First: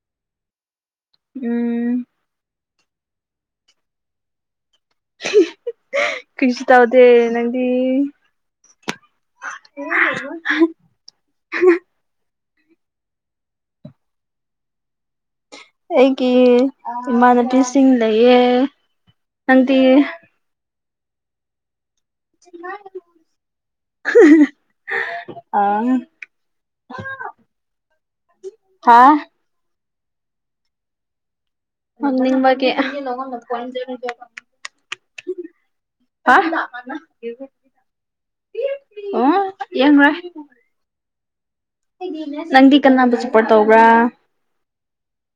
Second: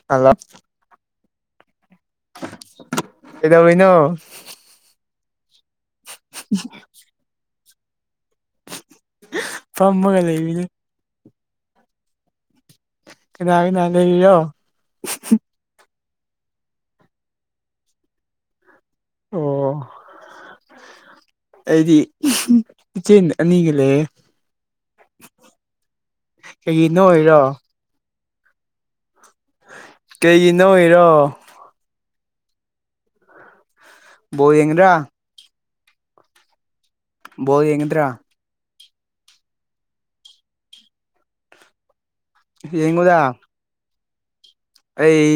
[unintelligible] ꯎꯝ ꯀꯩꯗꯧꯔꯤꯅꯣ ꯀꯔꯤꯁꯨ ꯇꯥꯎꯗꯦ ꯅꯪꯗꯤ ꯐꯝꯃꯒ ꯂꯩꯔꯤꯅꯦ [unintelligible] ꯀꯅ ꯀꯅ ꯂꯩꯔꯤꯅꯣ ꯑꯩꯒꯤ ꯏꯃꯥꯟꯅꯕꯤꯁꯤꯡ ꯂꯩꯌꯦ ꯑꯣ ꯅꯪꯗꯤ ꯑꯩꯗꯤ ꯏꯆꯟ ꯑꯅꯤꯒ ꯂꯩꯌꯦ ꯑꯥ ꯀꯩꯒꯤ ꯅꯣꯛꯏꯔꯣ ꯍꯥ ꯀꯩꯒꯤ ꯅꯣꯛꯏꯔꯣ ꯍꯪꯅꯤꯡꯕꯒꯤ [unintelligible] ꯕꯣꯜ ꯌꯦꯡꯉꯤꯔꯥ ꯍꯥ [unintelligible] ꯕꯣꯜ ꯌꯦꯡꯒꯗ꯭ꯔꯥ ꯑꯣ ꯌꯦꯡꯔꯣꯏ [unintelligible] ꯅꯪꯗꯤ ꯀꯅꯥꯕꯨ ꯌꯦꯡꯉꯨꯗ ꯁꯞꯄꯣꯔꯠ ꯇꯧꯕ꯭ꯔꯥ ꯑꯩ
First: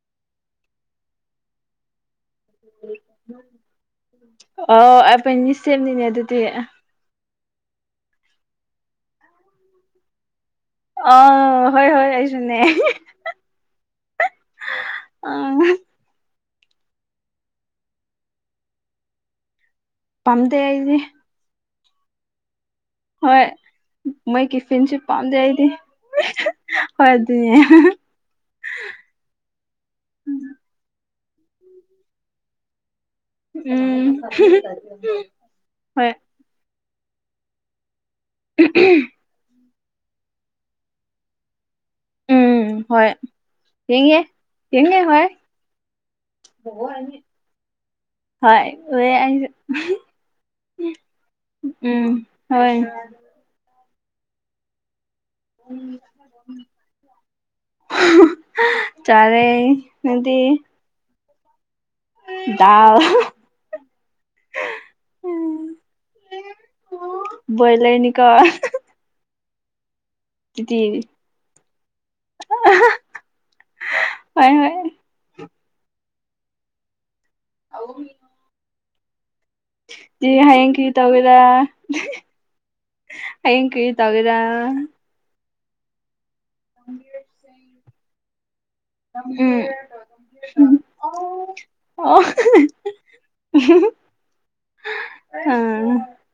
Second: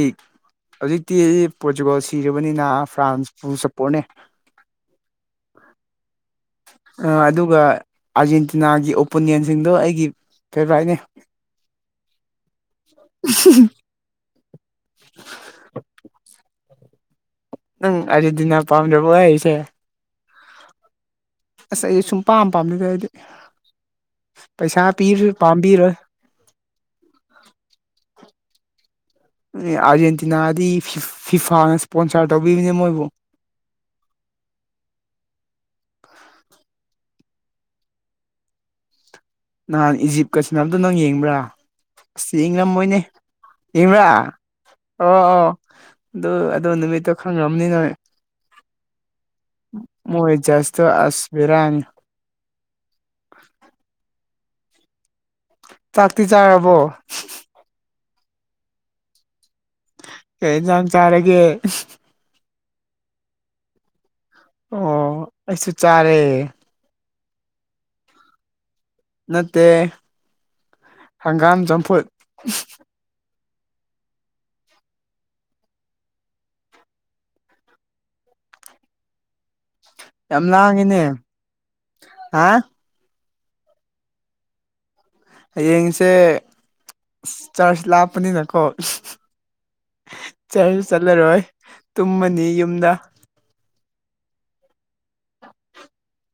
ꯍꯧꯖꯤꯛꯇꯤ ꯄꯣꯔꯇꯨꯒꯥꯜ ꯁꯤꯔꯕꯅꯤꯅ ꯐ꯭ꯔꯥꯟꯁꯄꯨ ꯁꯞꯄꯣꯔꯠꯅꯦ ꯑꯣ ꯑꯩꯕꯅꯤ ꯁꯦꯝꯅꯤꯅꯦ ꯑꯗꯨꯗꯤ ꯑ ꯑꯗꯨꯒ ꯑꯥꯔꯖꯦꯟꯇꯤꯅꯥꯒꯤ ꯑꯣꯄꯣꯅꯦꯟꯁꯤꯡꯗꯣ ꯑꯩꯒꯤ ꯐꯦꯚꯣꯔꯥꯏꯠꯅꯦ ꯑꯣ ꯍꯣꯏ ꯍꯣꯏ ꯑꯩꯁꯨꯅꯦ [unintelligible] ꯑ ꯅꯪ ꯑꯥꯔꯖꯦꯟꯇꯤꯅ ꯄꯥꯝꯗ꯭ꯔꯕꯣ ꯍꯥꯏꯔꯤꯁꯦ ꯄꯥꯝꯗꯦ ꯑꯩꯗꯤ ꯑꯁ ꯑꯩꯗꯤ ꯁꯨꯝ ꯄꯥꯝ ꯄꯥꯝꯗꯦꯗ ꯑꯩꯗꯤ ꯍꯣꯏ ꯃꯣꯏꯒꯤ ꯄꯩꯁꯥ ꯐꯦꯟꯁꯨ ꯄꯤꯔꯁꯨ ꯄꯥꯝꯗꯦ ꯑꯩꯗꯤ ꯄꯥꯝꯕꯤꯔꯣꯏ ꯍꯣꯏ ꯑꯗꯨꯅꯦ ꯑꯥꯔꯖꯦꯟꯇꯤꯅꯥꯗꯤ ꯐꯤ ꯐꯤꯐꯥꯅ ꯏꯁꯄꯣꯟꯁꯥꯔ ꯇꯧꯕꯤꯕꯅꯦ ꯃꯣꯏꯕꯨ ꯎꯝ ꯍꯣꯏ ꯎꯝ ꯎꯝ ꯅꯍꯥꯟ ꯏꯖꯤꯞꯀ ꯁꯥꯟꯅꯕꯗꯣ ꯅꯪ ꯌꯦꯡꯕ꯭ꯔꯥ ꯑꯁ ꯎꯝ ꯌꯦꯡꯉꯝꯃꯣꯏꯅꯦ ꯍꯣꯏ ꯌꯦꯡꯕ꯭ꯔꯥ ꯌꯦꯡꯉꯦ ꯌꯦꯡꯉꯦ ꯑꯣ ꯍꯣꯏ ꯑꯣ ꯑꯗꯨ ꯑꯗꯨ ꯅꯨꯃꯤꯠꯇꯣ ꯈꯪꯔꯝꯅꯤ ꯅꯣꯏ ꯍꯣꯏ ꯎꯌꯦ ꯑꯩꯁꯨ ꯃꯣꯏ ꯖꯁꯇꯨ ꯑꯁ ꯕꯦꯔꯥꯅꯤ ꯎꯝ ꯍꯣꯏ ꯆꯥꯛꯇꯤ ꯆꯥꯔꯕꯣ ꯆꯥꯔꯦ ꯅꯪꯗꯤ ꯀꯩ ꯏꯟꯖꯥꯡ ꯆꯥꯔꯒꯦ ꯗꯥꯜ ꯑꯣ ꯑꯩꯁꯨ ꯆꯥꯔꯦ ꯕꯣꯏꯂꯔꯅꯤ ꯀꯣ ꯅꯠꯇꯦ ꯍꯪꯒꯥꯝ ꯆꯝꯐꯨꯠ [unintelligible] ꯍꯣꯏ ꯍꯣꯏ ꯑꯥꯎ ꯌꯥꯝ ꯍꯌꯦꯡ ꯀꯔꯤ ꯂꯥꯡꯉꯤꯅꯦ ꯇꯧꯒꯦꯔ ꯍꯥ ꯍꯌꯦꯡ ꯀꯔꯤ ꯇꯧꯒꯦꯔꯥ ꯍꯌꯦꯡꯁꯦ ꯆꯥꯔꯖ ꯂꯥꯞꯄꯅꯤꯅꯀꯣ ꯎꯝ ꯆꯠꯁ ꯆꯠꯂꯔꯣꯏ ꯑꯣ ꯇꯨꯝꯃꯅꯤ ꯌꯨꯝꯗ [inaudible] ꯑꯥ [inaudible]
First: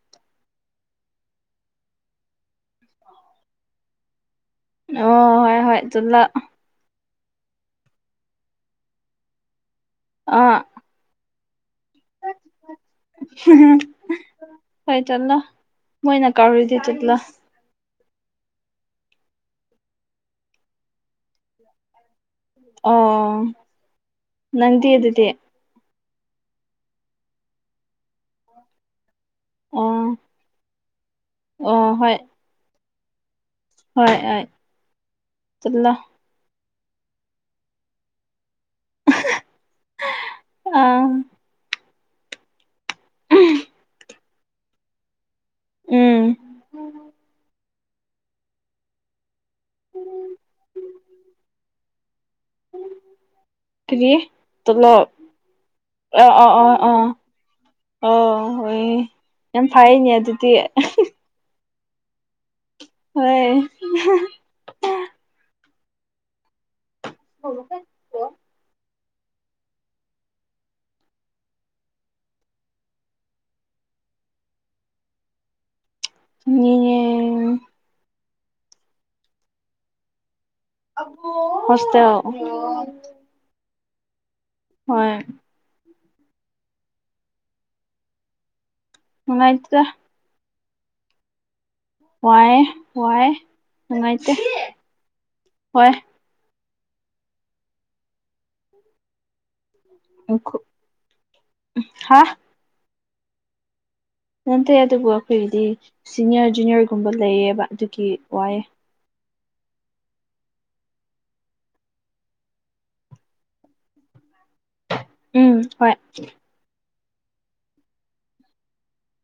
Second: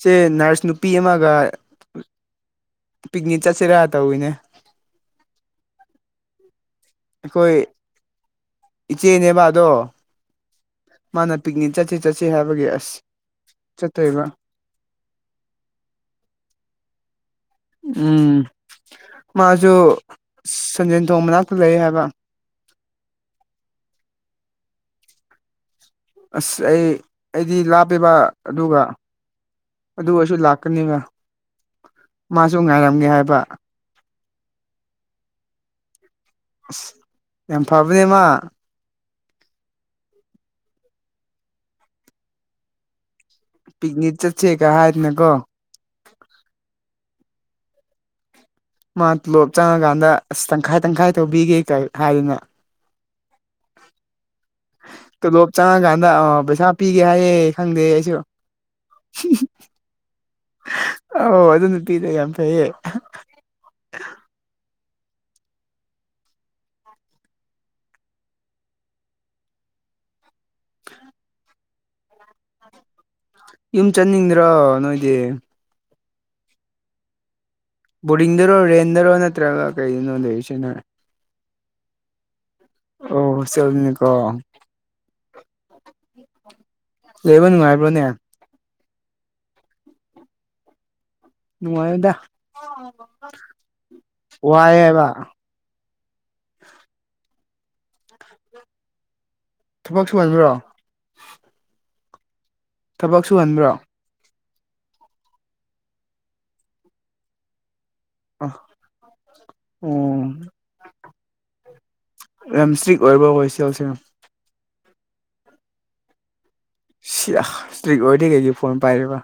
ꯆꯦ ꯅꯔꯁ ꯅꯨꯄꯤ ꯑꯃꯒ ꯄꯤꯛꯅꯤꯛ ꯆꯠꯁꯤꯔꯥ ꯇꯧꯋꯤꯅꯦ ꯑꯣ ꯍꯣꯏ ꯍꯣꯏ ꯆꯠꯂꯣ ꯑꯩꯈꯣꯏ ꯏꯆꯦꯅꯦꯕ ꯑꯗꯣ ꯑꯥ ꯃꯥꯅ ꯄꯤꯛꯅꯤꯛ ꯆꯠꯁꯤ ꯆꯠꯁꯤ ꯍꯥꯏꯕꯒꯤ ꯑꯁ ꯆꯠꯇꯣꯏꯕ ꯍꯥꯏ ꯆꯠꯂꯣ ꯃꯣꯏꯅ ꯀꯥꯥꯎꯔꯤꯗꯤ ꯆꯠꯂꯣ ꯎꯝ ꯃꯥꯁꯨ ꯁꯟꯖꯦꯟ ꯊꯣꯡ ꯃꯅꯥꯛꯇ ꯂꯩ ꯍꯥꯏꯕ ꯑꯣ ꯅꯪꯗꯤ ꯑꯗꯨꯗꯤ ꯑꯁ ꯑꯩ ꯑꯩꯗꯤ ꯂꯥꯞꯄꯦꯕ ꯑꯗꯨꯒ ꯑꯣ ꯑꯗꯨ ꯑꯣꯏꯁꯨ ꯂꯥꯛꯀꯅꯦꯕ ꯑꯣ ꯍꯣꯏ ꯃꯥꯁꯨ ꯉꯥꯏꯔꯝꯒꯦ ꯍꯥꯏꯕ ꯍꯣꯏ ꯍꯣꯏ ꯆꯠꯂꯣ ꯑꯁ ꯌꯥꯝ ꯐꯕꯅꯦ ꯃꯥ ꯑꯥ ꯄꯤꯛꯅꯤꯛ ꯆꯠꯁꯦꯒ ꯍꯥꯏꯗꯅꯀꯣ ꯎꯝ ꯃꯥ ꯇꯣꯂꯣꯞ ꯆꯪꯉꯀꯥꯟꯗ ꯑꯁ ꯇꯪꯈꯥꯏ ꯇꯪꯈꯥꯏ ꯇꯧꯕꯤꯒꯦ ꯀꯩ ꯍꯥꯏꯗꯅ ꯀꯔꯤ ꯇꯣꯂꯣꯞ ꯇꯣꯂꯣꯞ ꯆꯪꯉꯀꯥꯟꯗ ꯑ ꯑꯥ ꯄꯩꯁꯥ ꯑꯥ ꯄꯤꯒꯦ ꯑꯥ ꯍꯥꯏꯌꯦ ꯈꯪꯗꯦ ꯑꯩꯁꯨ ꯑꯣ ꯍꯣꯏ ꯌꯥꯝ ꯐꯩꯌꯦꯅꯦ ꯑꯗꯨꯗꯤ ꯑꯧ ꯑꯗꯨ ꯅꯨꯄꯤꯗꯣ ꯌꯥꯝ ꯐꯩꯌꯦ ꯍꯣꯏ [inaudible] ꯌꯨꯝ ꯆꯅꯤꯡꯗ꯭ꯔꯣ ꯅꯣꯏꯗꯤ ꯆꯠꯅꯤꯡꯉꯦ ꯕꯣꯔꯗꯤꯡꯗꯔꯣ ꯔꯦꯟꯗꯔꯣ ꯅꯠꯇ꯭ꯔꯒ ꯀꯩꯔꯤꯗꯅꯣ ꯂꯩꯔꯤꯁꯦ ꯅꯣꯏ ꯍꯣꯁꯇꯦꯜ ꯑꯣ ꯍꯣꯁꯇꯦꯜꯅꯦꯀꯣ ꯍꯣꯏ ꯂꯩꯕ ꯅꯨꯉꯥꯏꯕ꯭ꯔꯣꯅꯦ ꯅꯨꯡꯉꯥꯏꯇꯦꯗ ꯅꯨꯡꯉꯥꯏꯗ ꯋꯥꯏꯌꯦ ꯋꯥꯏꯌꯦ ꯅꯨꯡꯉꯥꯏꯇꯦ ꯋꯥꯏꯌꯦꯕ ꯋꯥꯏꯌꯦ ꯊꯕꯛ ꯁꯨꯨꯍꯟꯕ꯭ꯔꯣ ꯎꯝ ꯍꯥꯥ ꯊꯕꯛ ꯁꯨꯍꯟꯕ꯭ꯔꯣ ꯅꯠꯇꯦ ꯑꯗꯨꯕꯨ ꯑꯩꯈꯣꯏꯒꯤꯗꯤ ꯁꯤꯅꯤꯌꯔ ꯖꯨꯅꯤꯌꯔꯒꯨꯝꯕ ꯂꯩꯌꯦꯕ ꯑꯗꯨꯒꯤ ꯋꯥꯏꯌꯦ ꯑꯥꯍ ꯑꯣ ꯌꯥꯝ ꯁꯇ꯭ꯔꯤꯛ ꯑꯣꯏꯕ꯭ꯔꯥ ꯍꯣꯏꯁꯦꯜꯁꯦ ꯎꯝ ꯍꯣꯏ ꯁꯤꯌꯥ ꯏꯁꯇ꯭ꯔꯤꯛ ꯑꯣꯏꯔꯗꯤ ꯀꯩꯒꯤ ꯐꯣꯟ ꯄꯥꯏꯔꯤꯕ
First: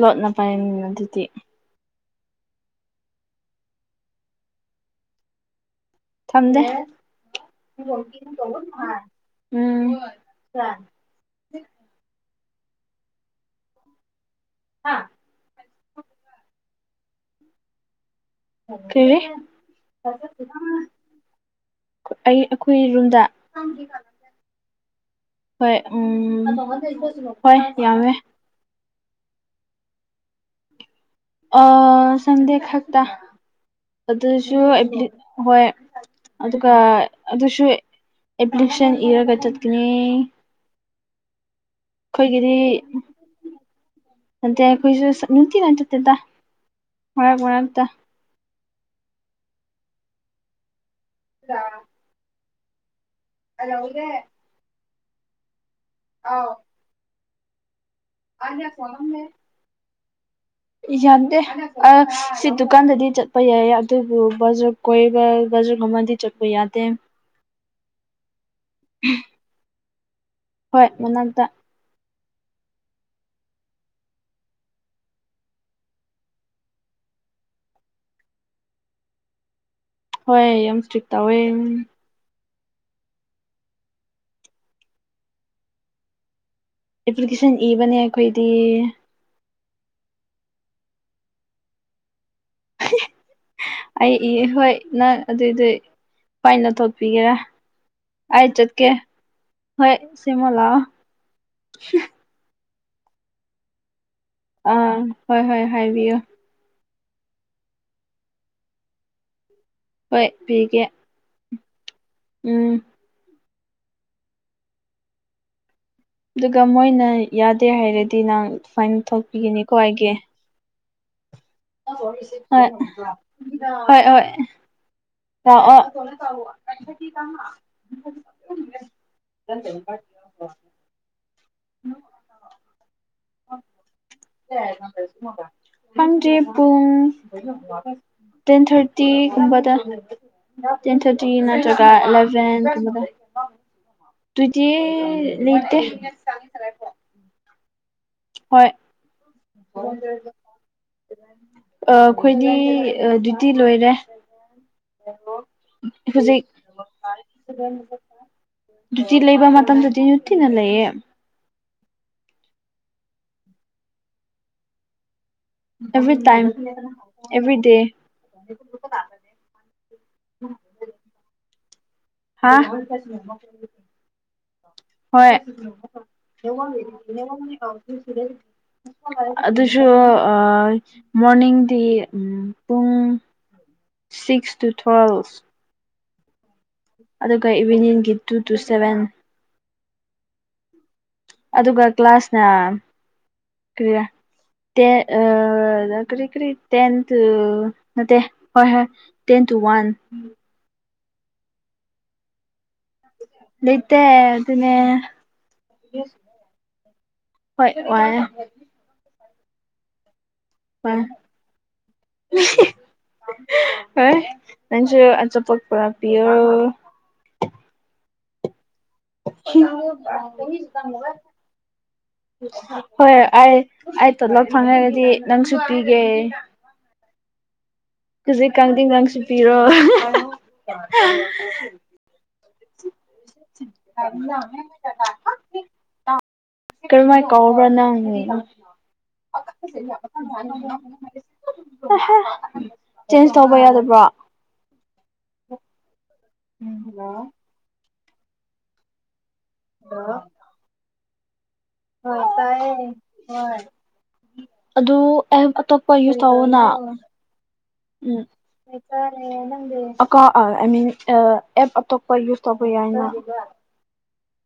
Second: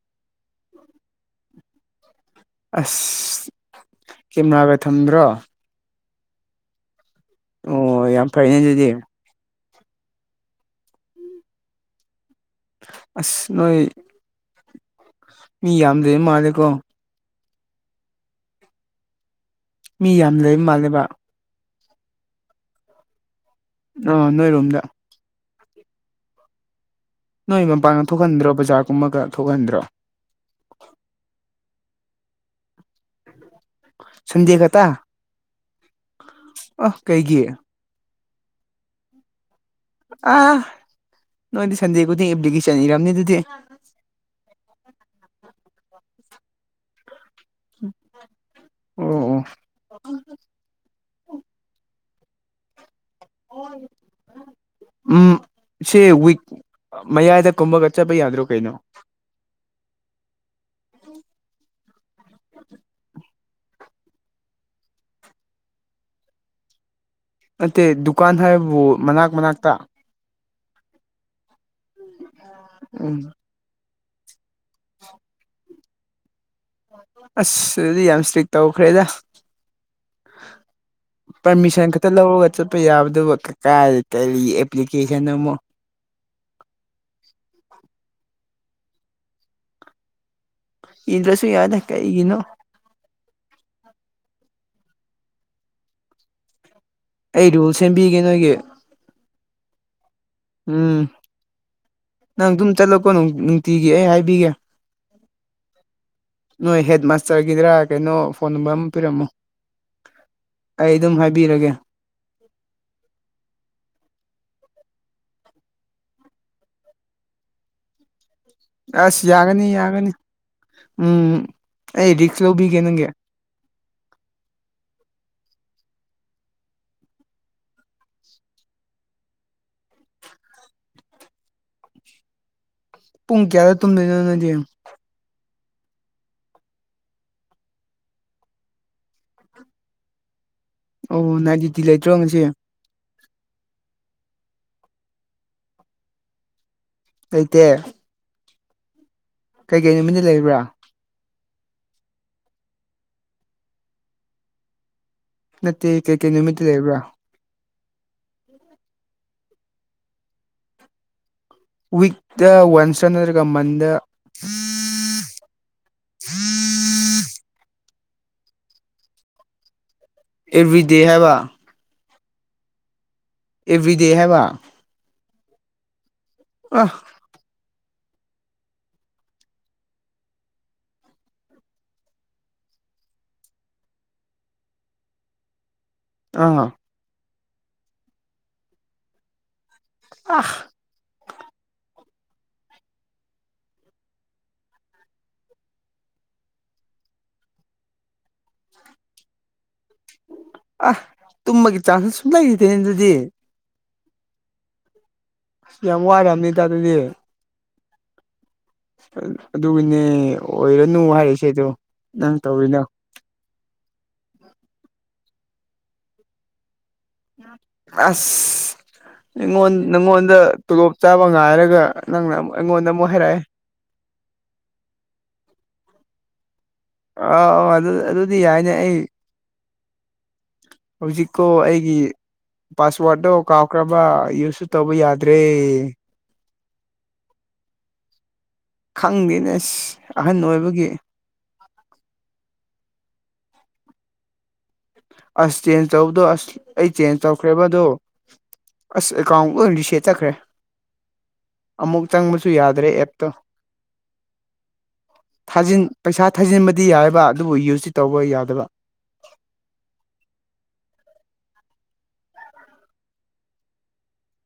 ꯂꯣꯠꯅ ꯄꯥꯏꯔꯤꯅꯤꯅ ꯑꯗꯨꯗꯤ ꯑꯁ ꯀꯦꯃꯦꯔꯥꯒ ꯊꯝꯗ꯭ꯔꯣ ꯊꯝꯗꯦ ꯑꯣ ꯌꯥꯝ ꯐꯩꯅꯦ [unintelligible] ꯑꯗꯨꯗꯤ ꯎꯝ ꯑꯁ ꯅꯣꯏ ꯍꯥ ꯃꯤ ꯌꯥꯝꯗꯦꯝ ꯃꯥꯜꯂꯦꯀꯣ ꯀꯦ ꯃꯤ ꯌꯥꯝ ꯂꯩ ꯃꯥꯜꯂꯦꯕ ꯑꯩ ꯑꯩꯈꯣꯏ ꯔꯨꯝꯗ ꯑꯣ ꯅꯣꯏꯔꯣꯝꯗ ꯍꯣꯏ ꯎꯝ ꯍꯣꯏ ꯅꯣꯏ ꯃꯄꯥꯟꯒ ꯌꯥꯝꯃꯦ ꯊꯣꯛꯍꯟꯗ꯭ꯔꯣ ꯕꯖꯥꯔꯒꯨꯝꯕꯒ ꯊꯣꯛꯍꯟꯗ꯭ꯔꯣ ꯑꯥ ꯁꯟꯗꯦ ꯈꯛꯇꯥ ꯁꯟꯗꯦ ꯑꯗꯨꯁꯨ ꯈꯛꯇ ꯑꯦꯄ꯭ꯂꯤ ꯍꯣꯏ ꯑꯗꯨꯒ ꯑ ꯀꯩꯒꯤ ꯑꯗꯨꯁꯨ__ ꯑꯦꯞꯄ꯭ꯂꯤꯁꯟ ꯏꯔꯒ ꯆꯠ__ ꯑꯥ ꯅꯣꯏꯗꯤ ꯁꯟꯗꯦ ꯈꯨꯗꯤꯡ ꯑꯦꯄ꯭ꯂꯤꯀꯦꯁꯟ ꯏꯔꯝꯅꯤ ꯑꯗꯨꯗꯤ ꯅꯠꯇꯦ ꯑꯩꯈꯣꯏꯁꯨ ꯁꯠ ꯅꯨꯡꯇꯤꯌꯥꯏ ꯆꯠꯇꯦꯗ ꯃꯔꯛ ꯃꯔꯛ ꯑꯣ ꯑꯣ ꯆꯥ ꯎꯝ ꯁꯤ ꯋꯤꯛ ꯃꯌꯥꯏꯗ ꯀꯨꯝꯕꯒ ꯆꯠꯄ ꯌꯥꯗ꯭ꯔꯣ ꯀꯩꯅꯣ ꯌꯥꯗꯦ ꯑꯥ ꯁꯤ ꯗꯨꯀꯥꯟꯗꯗꯤ ꯆꯠꯄ ꯌꯥꯏ ꯑꯗꯨꯕꯨ ꯕꯖꯥꯔ ꯀꯣꯏꯕ ꯕꯖꯥꯔꯒꯨꯝꯕꯟꯗꯤ ꯆꯠꯄ ꯌꯥꯗꯦ ꯅꯠꯇꯦ ꯗꯨꯀꯥꯟ ꯍꯥꯏꯕꯨ ꯃꯅꯥꯛ ꯃꯅꯥꯛꯇ ꯍꯣꯏ ꯃꯅꯥꯛꯇ ꯎꯝ ꯑꯁ ꯑꯗꯨꯗꯤ ꯌꯥꯝ ꯁ꯭ꯇ꯭ꯔꯤꯛ ꯇꯧꯈ꯭ꯔꯦꯗ ꯍꯣꯏ ꯌꯥꯝ ꯁ꯭ꯇ꯭ꯔꯤꯛ ꯇꯧꯋꯦꯝ ꯇ ꯂꯧꯔꯒ ꯆꯠꯄ ꯌꯥꯕꯗꯨꯕꯨ ꯀꯀꯥꯏ ꯀꯂꯤ ꯑꯦꯄ꯭ꯂꯤꯀꯦꯁꯟ ꯑꯃꯨꯛ ꯑꯦꯄ꯭ꯂꯤꯀꯦꯁꯟ ꯏꯕꯅꯦ ꯑꯩꯈꯣꯏꯗꯤ ꯏꯗ꯭ꯔꯁꯨ ꯌꯥꯏꯗ ꯀꯩꯒꯤꯅꯣ ꯑꯩ ꯏꯌꯦ ꯍꯣꯏ ꯅꯪ ꯑꯗꯨꯏꯗꯤ ꯄꯥꯏꯅꯊꯣꯛꯄꯤꯒꯦꯔꯥ ꯑꯩ ꯔꯨꯜ ꯁꯦꯝꯕꯤꯒꯦ ꯑꯩ ꯅꯣꯏꯒꯤ ꯆꯠꯀꯦ ꯍꯣꯏ ꯁꯦꯃꯣ ꯂꯥꯎ ꯎꯝ ꯅꯪ ꯑꯗꯨꯝ ꯆꯠꯂꯣꯀꯣ ꯅꯨꯡ ꯅꯨꯡꯇꯤꯒꯤ ꯑꯩ ꯍꯥꯏꯕꯤꯒꯦ ꯑꯥ ꯍꯣꯏ ꯍꯣꯏ ꯍꯥꯏꯕꯤꯌꯨ ꯅꯣꯏ ꯍꯦꯠ ꯃꯥꯁꯇꯔꯒꯤꯗꯔꯥ ꯀꯩꯅꯣ ꯐꯣꯟ ꯅꯝꯕꯔ ꯑꯝ ꯄꯤꯔꯝꯃꯣ ꯍꯣꯏ ꯄꯤꯒꯦ ꯑꯩ ꯑꯗꯨꯝ ꯍꯥꯏꯕꯤꯔꯒꯦ ꯎꯝ ꯑꯗꯨꯒ ꯃꯣꯏꯅ ꯌꯥꯗꯦ ꯍꯥꯏꯔꯗꯤ ꯅꯪ ꯐꯥꯏꯟ ꯑꯁ ꯌꯥꯒꯅꯤ ꯊꯣꯛꯄꯤꯒꯅꯤꯀꯣ ꯌꯥꯒꯅꯤ ꯑꯩꯒꯤ ꯎꯝ ꯑꯩ ꯔꯤꯛꯁ ꯍꯣꯏ ꯂꯧꯕꯤꯒꯦ ꯅꯪꯒꯤ ꯍꯣꯏ ꯍꯣꯏ ꯂꯥꯛꯑꯣ [unintelligible] [inaudible] ꯄꯨꯡ ꯀꯌꯥꯗ ꯇꯨꯝꯗꯣꯏꯅꯣ ꯅꯣꯏꯗꯤ [unintelligible] ꯈꯪꯗ꯭ꯔꯤ ꯄꯨꯡ ꯇꯦꯟ ꯊꯥꯔꯇꯤꯒꯨꯝꯕꯗ ꯇꯦꯟ ꯊꯥꯔꯇꯤ ꯑꯣ ꯅꯥꯏꯠ ꯗ꯭ꯌꯨꯇꯤ ꯅꯠꯇ꯭ꯔꯒ ꯂꯩꯇ꯭ꯔꯣ ꯉꯁꯤ ꯑꯦꯂꯚꯦꯟꯒꯨꯝꯕꯗ ꯇꯨꯗꯤ ꯂꯩꯇꯦ ꯂꯩꯇꯦ ꯍꯣꯏ ꯀꯩꯀꯩ ꯅꯨꯃꯤꯠꯇ ꯂꯩꯕ꯭ꯔꯥ ꯑꯥ ꯑꯈꯣꯏꯗꯤ ꯗ꯭ꯌꯨꯇꯤ ꯂꯣꯏꯔꯦ ꯅꯠꯇꯦ ꯀꯩꯀꯩ ꯍꯨꯖꯤꯛ ꯅꯨꯃꯤꯠꯇ ꯂꯩꯕ꯭ꯔꯥ ꯗ꯭ꯌꯨꯇꯤ ꯂꯩꯕ ꯃꯇꯝꯗꯗꯤ ꯅꯨꯇꯤꯅ ꯂꯩꯌꯦ ꯋꯤꯛꯇ ꯋꯥꯟꯁꯟ ꯅꯠꯇ꯭ꯔꯒ ꯃꯟꯗ ꯑꯦꯚ꯭ꯔꯤ ꯇꯥꯏꯝ ꯑꯦꯚ꯭ꯔꯤ ꯗꯦ [unintelligible] ꯑꯦꯚ꯭ꯔꯤ ꯗꯦ ꯍꯥꯏꯕ ꯍꯥ ꯑꯦꯕ꯭ꯔꯤꯗꯦ ꯍꯥꯏꯕ ꯍꯣꯏ ꯑ ꯑꯗꯨꯁꯨ ꯑꯥ ꯃꯣꯔꯅꯤꯡꯗꯤ ꯎꯝ ꯄꯨꯡ ꯁꯤꯛꯁ ꯇꯨ ꯇꯨꯋꯦꯜꯐ ꯑꯥ ꯑꯗꯨꯒ ꯏꯚꯤꯅꯤꯡꯒꯤ ꯇꯨ ꯇꯨ ꯁꯚꯦꯟ ꯑꯁ ꯑꯗꯨꯒ ꯀ꯭ꯂꯥꯁꯅ ꯀ꯭ꯔꯤꯔ ꯇꯦ ꯑꯥ ꯀ꯭ꯔꯤ ꯀ꯭ꯔꯤ ꯇꯦꯟ ꯇꯨ ꯅꯠꯇꯦ ꯍꯣꯏ ꯍꯣꯏ ꯇꯦꯟ ꯇꯨ ꯋꯥꯟ ꯑꯥ ꯇꯨꯝꯕꯒꯤ ꯆꯥꯟꯁꯁꯨ ꯁꯨꯡꯂꯩ ꯂꯩꯇꯦꯅꯦ ꯑꯗꯨꯗꯤ ꯂꯩꯇꯦ ꯑꯗꯨꯅꯦ ꯑꯁ ꯌꯥꯝ ꯋꯥꯔꯝꯅꯤꯗ ꯑꯗꯨꯗꯤ ꯍꯣꯏ ꯋꯥꯏꯌꯦ ꯑꯥ ꯑꯗꯨꯒꯤꯅꯦ ꯑꯣꯏꯔꯅꯨ ꯍꯥꯏꯔꯤꯁꯦ ꯑꯗꯣ ꯅꯪ ꯇꯧꯔꯤꯗꯣ ꯍꯣꯢ ꯅꯪꯖꯨ ꯑꯆꯥꯄꯣꯠ ꯄꯣꯔꯛꯄꯤꯌꯣ ꯑꯁ ꯑꯩꯉꯣꯟ ꯅꯪꯉꯣꯟꯗ ꯇꯣꯂꯣꯞ ꯆꯥꯕ ꯉꯥꯏꯔꯒ ꯅꯪꯅ ꯑꯃꯨꯛ ꯑꯩꯉꯣꯟꯗ ꯑꯃꯨꯛ ꯍꯣꯏ ꯍꯥꯏꯔꯛꯑꯦ ꯑꯩ ꯑꯩ ꯇꯣꯂꯣꯞ ꯐꯪꯉꯔꯗꯤ ꯅꯪꯁꯨꯨ ꯄꯤꯒꯦ ꯑꯥ ꯑꯥꯎ ꯑꯗꯨꯗ ꯍꯧꯖꯤꯛ ꯀꯥꯟꯗꯤ ꯅꯪꯁꯨ ꯄꯤꯔꯣ ꯍꯧꯖꯤꯛꯀꯣ ꯑꯩꯒꯤ ꯄꯥꯁꯋꯥꯗꯇꯣ ꯀꯥꯎꯈ꯭ꯔꯕ ꯌꯨꯁꯁꯨ ꯇꯧꯕ ꯌꯥꯗ꯭ꯔꯦ ꯀꯔꯝꯃꯥꯢ ꯀꯥꯎꯕ꯭ꯔꯥ ꯅꯪ ꯈꯪꯗꯦꯅꯦ ꯑꯁ ꯑꯍꯟ ꯑꯣꯏꯕꯒꯤ ꯆꯦꯟꯖ ꯇꯧꯕ ꯌꯥꯗꯕ꯭ꯔꯣ ꯑꯁ ꯆꯦꯟꯖ ꯇꯧꯕꯗꯣ ꯑꯁ ꯑꯩ ꯆꯦꯟꯖ ꯇꯧꯈ꯭ꯔꯦꯕ ꯑꯗꯨ ꯑꯁ ꯑꯦꯀꯥꯎꯟ ꯂꯣꯢ ꯔꯤꯁꯦꯠ ꯆꯠꯈ꯭ꯔꯦ꯫ ꯑꯃꯨꯛ ꯆꯪꯕꯁꯨ ꯌꯥꯗ꯭ꯔꯦ ꯑꯦꯞꯇꯣ꯫ ꯑꯗꯨ ꯑꯦꯞ ꯊꯥꯖꯤꯟ ꯑꯇꯣꯞꯄ ꯌꯨꯁ ꯄꯩꯁꯥ ꯇꯧꯑꯣꯅ ꯊꯥꯖꯤꯟꯕꯗꯤ ꯌꯥꯏꯕ ꯑꯗꯨꯕꯨ ꯌꯨꯁꯇꯤ ꯇꯧꯕ ꯌꯥꯗꯕ꯫ ꯕꯦꯔꯥꯅꯤꯅꯦ ꯅꯪꯗꯨ ꯑꯀꯥꯎ ꯑꯥꯏ ꯃꯤꯟ ꯑꯥ ꯑꯦꯞ ꯑꯇꯣꯞꯄ ꯌꯨꯁ ꯇꯧꯕ ꯌꯥꯏꯅꯥ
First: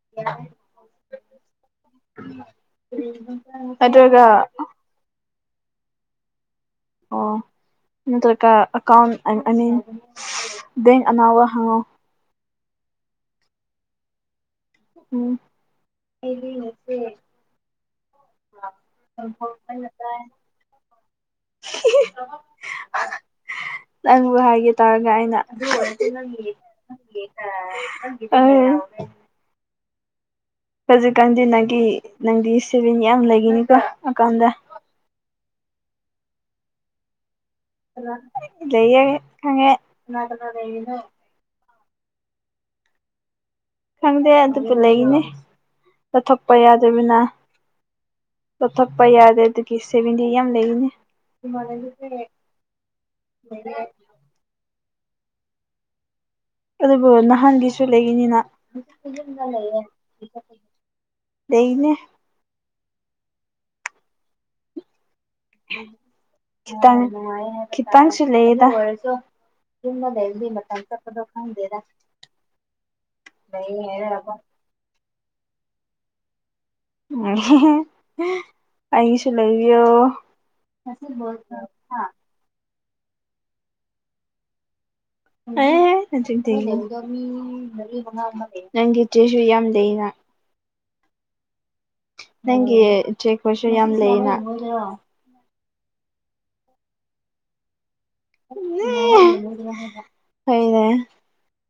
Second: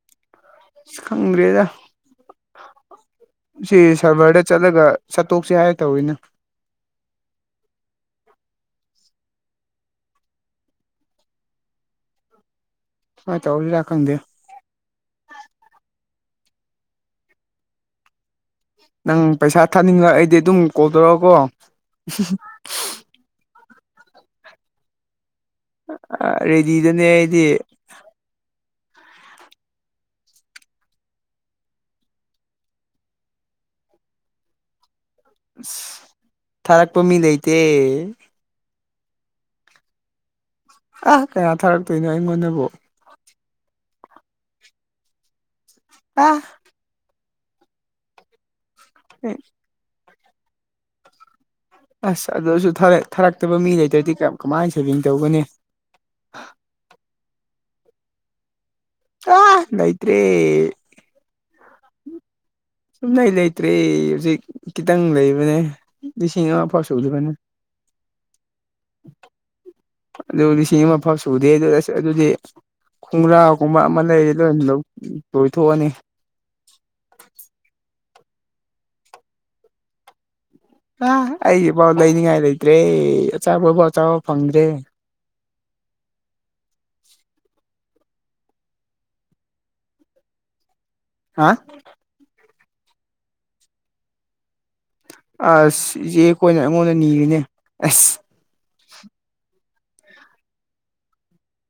[unintelligible] ꯈꯪꯗ꯭ꯔꯤꯗ ꯁꯤ ꯑꯗꯨꯒ ꯁꯩꯕꯔꯗ ꯆꯠꯂꯒ ꯁꯠꯇꯣꯛꯁꯦ ꯍꯥꯏꯔ ꯇꯧꯔꯤꯅꯤ ꯑꯣ ꯅꯠꯇ꯭ꯔꯒ ꯑꯦꯀꯥꯎꯟ ꯑꯥꯏ ꯑꯥꯏ ꯃꯤꯟ ꯕꯦꯡ ꯑꯅꯧꯕ ꯍꯥꯡꯉꯣ꯫ ꯃꯥꯏ ꯇꯧꯁꯤꯔꯥ ꯈꯪꯗꯦ ꯎꯝ ꯑꯩꯗꯤ [unintelligible] ꯅꯪ ꯄꯩꯁꯥ ꯊꯥꯅꯤꯡꯔ ꯑꯩꯗꯤ ꯑꯗꯨꯝ ꯀꯣꯜ ꯇꯧꯔꯣꯀꯣ ꯅꯪꯕꯨ ꯍꯥꯏꯒꯦ ꯇꯧꯔꯒ ꯑꯩꯅ ꯔꯦꯗꯤꯗꯅꯦ ꯑꯩꯗꯤ [unintelligible] ꯑꯣꯢ ꯍꯖꯤꯛꯀꯥꯟꯗꯤ ꯅꯪꯒꯤ ꯅꯪꯗꯤ ꯁꯦꯚꯤꯡ ꯌꯥꯝ ꯂꯩꯒꯤꯅꯤꯀꯣ ꯑꯀꯥꯎꯟꯗ꯫ ꯑꯁ ꯊꯥꯔꯛꯄ ꯃꯤ ꯂꯩꯇꯦ ꯂꯩꯌꯦ ꯈꯪꯉꯦ ꯀꯅꯥ ꯀꯅꯥ ꯂꯩꯔꯤꯅꯣ ꯑꯥ ꯀꯅꯥ ꯊꯥꯔꯛꯇꯣꯏꯅꯣ ꯑꯩꯉꯣꯟꯗꯕꯨ ꯈꯪꯗꯦ ꯑꯗꯨꯕꯨ ꯂꯩꯒꯅꯤ ꯑꯥ ꯇꯊꯣꯛꯄ ꯌꯥꯗꯕꯅ ꯇꯊꯣꯛꯄ ꯌꯥꯗꯕꯒꯤ ꯁꯦꯚꯤꯡꯗꯤ ꯌꯥꯝ ꯂꯩꯔꯤꯅꯤ ꯑꯁ ꯑꯗꯨꯖꯨ ꯊꯥꯔꯛ ꯊꯥꯔꯛꯇꯕ ꯃꯤ ꯂꯩꯇ꯭ꯔꯗꯤ ꯀꯃꯥꯏ ꯁꯦꯚꯤꯡ ꯇꯧꯒꯅꯤ ꯑꯗꯨꯕꯨ ꯅꯍꯥꯟꯒꯤꯁꯨ ꯂꯩꯒꯅꯤꯅꯥ ꯑꯥ ꯂꯩꯇꯦ ꯂꯩꯅꯦ ꯁꯨꯡꯂꯩ ꯂꯩꯇ꯭ꯔꯦ ꯍꯨꯖꯤꯛ ꯈꯤꯇꯪ ꯂꯩꯕꯅꯦ ꯂꯤꯁꯤꯡ ꯑꯃꯐꯥꯎ ꯈꯤꯇꯪ ꯁꯨꯗ꯭ꯔꯤꯕꯅꯤ꯫ ꯈꯤꯇꯪꯁꯨ ꯂꯩꯗ ꯑꯗꯨ ꯑꯣꯏꯔꯖꯨ ꯑꯗꯨ ꯂꯤꯁꯤꯡ ꯑꯃꯐꯥꯎ ꯁꯨꯗꯦ ꯑꯗꯨꯒ ꯑꯁ ꯑꯗꯨꯗꯤ ꯈꯣꯡꯒ꯭ꯔꯥꯎꯒꯨꯝꯕ ꯑꯃ ꯂꯩꯔꯗꯨ ꯂꯧ ꯂꯣꯏꯊꯣꯛꯑꯅꯤ ꯑꯩꯒꯤꯁꯨ ꯂꯩꯕꯤꯌꯣ ꯄꯥ ꯑꯩꯒꯤꯐꯥꯎ ꯂꯩꯅꯤꯡꯉꯥꯏ ꯂꯩꯇ꯭ꯔꯦ ꯑꯆꯥꯄꯣꯠꯐꯥꯎ ꯆꯥꯥꯕ ꯐꯪꯗ꯭ꯔꯦ꯫ ꯑꯦ ꯑꯗꯨꯗꯤ ꯂꯩꯔꯤꯗꯣ ꯃꯤ ꯃꯔꯤ ꯃꯉꯥꯒꯨꯝꯕ ꯂꯩ ꯅꯪꯒꯤ ꯗ꯭ꯔꯦꯁꯨ ꯌꯥꯝ ꯂꯩꯅ ꯍꯥ ꯅꯪꯒꯤ ꯆꯦꯛꯄꯁꯨ ꯌꯥꯝ ꯂꯩꯅ ꯑꯁ ꯏꯆꯦ ꯈꯣꯏꯅ ꯑꯩꯉꯣꯟꯗ ꯅꯤꯔꯤꯅꯦ ꯑꯁ [unintelligible] ꯍꯣꯏꯅꯦ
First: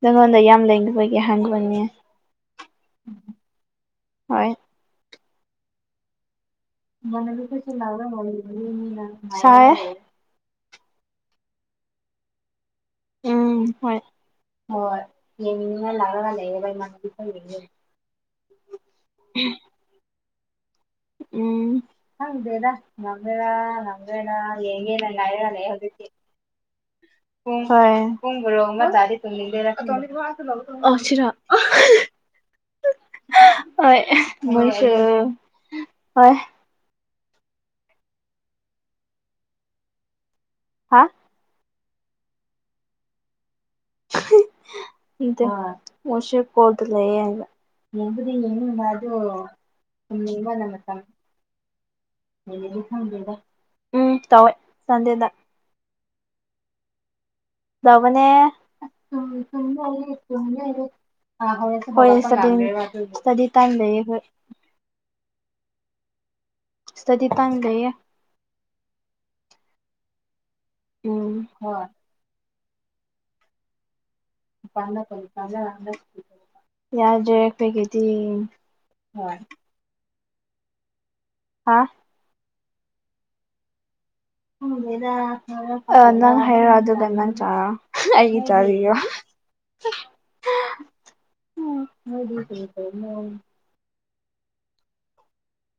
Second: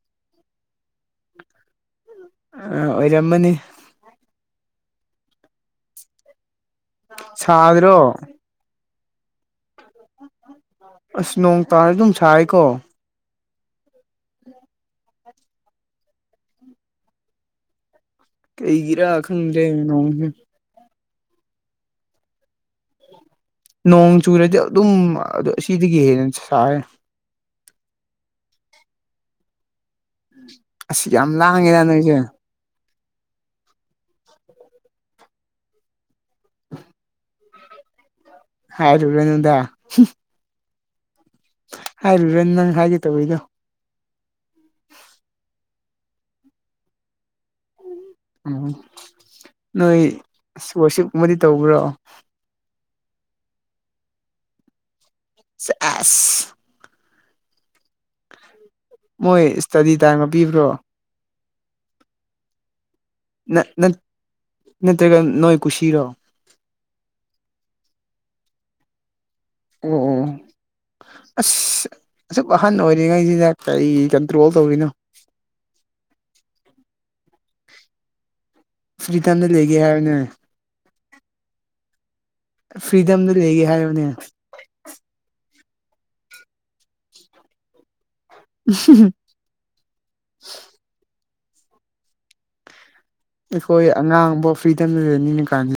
ꯅꯉꯣꯟꯗ ꯌꯥꯝ ꯂꯩꯒꯤꯕꯒꯤ ꯍꯥꯏꯕꯤꯕꯅꯦ꯫ ꯑ ꯑꯣꯏꯔꯝꯃꯅꯤ ꯍꯣꯏ ꯁꯥꯗ꯭ꯔꯣ [unintelligible] ꯁꯥꯏꯌꯦ ꯑꯁ ꯅꯣꯡ ꯇꯥꯔ ꯗꯨꯝ ꯁꯥꯏꯀꯣ ꯎꯝ ꯍꯣꯏ ꯍꯣꯏ ꯌꯦꯡꯅꯤꯡꯉ ꯂꯥꯛꯔꯒ ꯂꯩꯌꯦꯕ ꯏꯃꯥꯟꯅꯕꯤ ꯈꯣꯏꯒꯤꯗꯤ ꯀꯩꯒꯤꯔ ꯈꯪꯗꯦ ꯅꯣꯡꯖꯦ ꯎꯝ ꯈꯪꯗꯦꯗ ꯂꯥꯛꯂꯔ ꯅꯣꯡ ꯆꯨꯔꯗꯤ ꯑꯗꯨꯝ ꯑꯗꯣ ꯁꯤꯗꯒꯤ ꯍꯦꯟꯅ ꯁꯥꯏ꯫ ꯄꯨꯡ ꯍꯣꯏ ꯄꯨꯡ ꯍꯣꯏꯔꯣꯡꯗ ꯇꯥꯒꯦ ꯇꯧꯅꯤꯡꯒꯦꯔ [unintelligible] ꯑꯣ ꯑꯁ ꯁꯤꯔꯣ ꯌꯥꯝ ꯍ ꯍ ꯂꯥꯡꯉꯦꯗ ꯅꯣꯏꯁꯦ ꯍ ꯍꯣꯏ ꯃꯣꯏꯁꯨ ꯍꯣꯏ [inaudible] ꯍꯥꯥꯏꯔꯨꯔꯅꯨꯗꯥ ꯍ ꯍꯥ ꯍꯥꯏꯔꯨꯔ ꯅꯪ ꯍꯥꯏꯒꯦ ꯇꯧꯌꯦ ꯗꯣ [unintelligible] ꯍꯝ ꯏꯗꯨ ꯋꯥꯁꯆꯦꯞ ꯀꯣꯜꯗ ꯂꯩꯌꯦ ꯍꯥꯏꯕ [unintelligible] [unintelligible] ꯎꯝ ꯈꯪꯗꯦꯗ ꯅꯣꯏ ꯑꯁ ꯋꯥꯔꯁꯤꯞꯀꯨꯝꯕꯗꯤ ꯇꯧꯕ꯭ꯔꯣ ꯎꯝ ꯇꯋꯦ ꯁꯟꯗꯦꯗ ꯆꯦ ꯑꯁ ꯖꯕꯅꯦ ꯃꯣꯏ ꯏꯁꯇꯗꯤ ꯇꯥꯏꯝꯒ ꯄꯤꯕ꯭ꯔꯣ [unintelligible] [unintelligible] ꯈꯣꯏ ꯁꯚꯦꯟꯅꯦ ꯅ ꯅꯠ ꯅꯠꯇ꯭ꯔꯒ ꯅꯣꯏ ꯀꯨꯁꯤꯔꯣ ꯁ꯭ꯇꯗꯤ ꯇꯥꯝ ꯂꯩꯌꯦ ꯑꯣ ꯑꯣ ꯎꯝ ꯑꯁ ꯑꯖꯨꯛ ꯑꯍꯟ ꯑꯣꯏꯔꯤꯉꯩꯖꯤꯗ ꯀꯔꯤꯒꯤ ꯀꯟꯇ꯭ꯔꯣꯜ ꯇꯧꯔꯤꯅꯣ [unintelligible] ꯌꯥꯗ꯭ꯔꯦ ꯀꯩꯒꯤꯗꯤ ꯍꯣꯏ ꯌꯥꯔꯅ ꯍꯥꯥ ꯐ꯭ꯔꯤꯗꯝꯗ ꯂꯩꯒꯦ ꯍꯥꯏꯔꯣꯅꯦ ꯈꯪꯗꯦꯗꯥ ꯑꯦ ꯅꯪ ꯍꯥꯏꯔ ꯑꯗꯨꯒ ꯅꯪ ꯆꯥꯔꯣ ꯍ ꯑꯩꯒꯤ ꯆꯥꯕꯤꯌꯣ ꯍ ꯃꯣꯏꯗꯤ ꯀꯔꯤ ꯇꯧꯕꯅꯣ ꯑꯩꯈꯣꯏ ꯑꯉꯥꯡꯕꯣꯛ ꯐ꯭ꯔꯤꯗꯝꯗ ꯂꯩꯅꯤꯡꯉꯤ ꯀꯥꯟꯖꯤ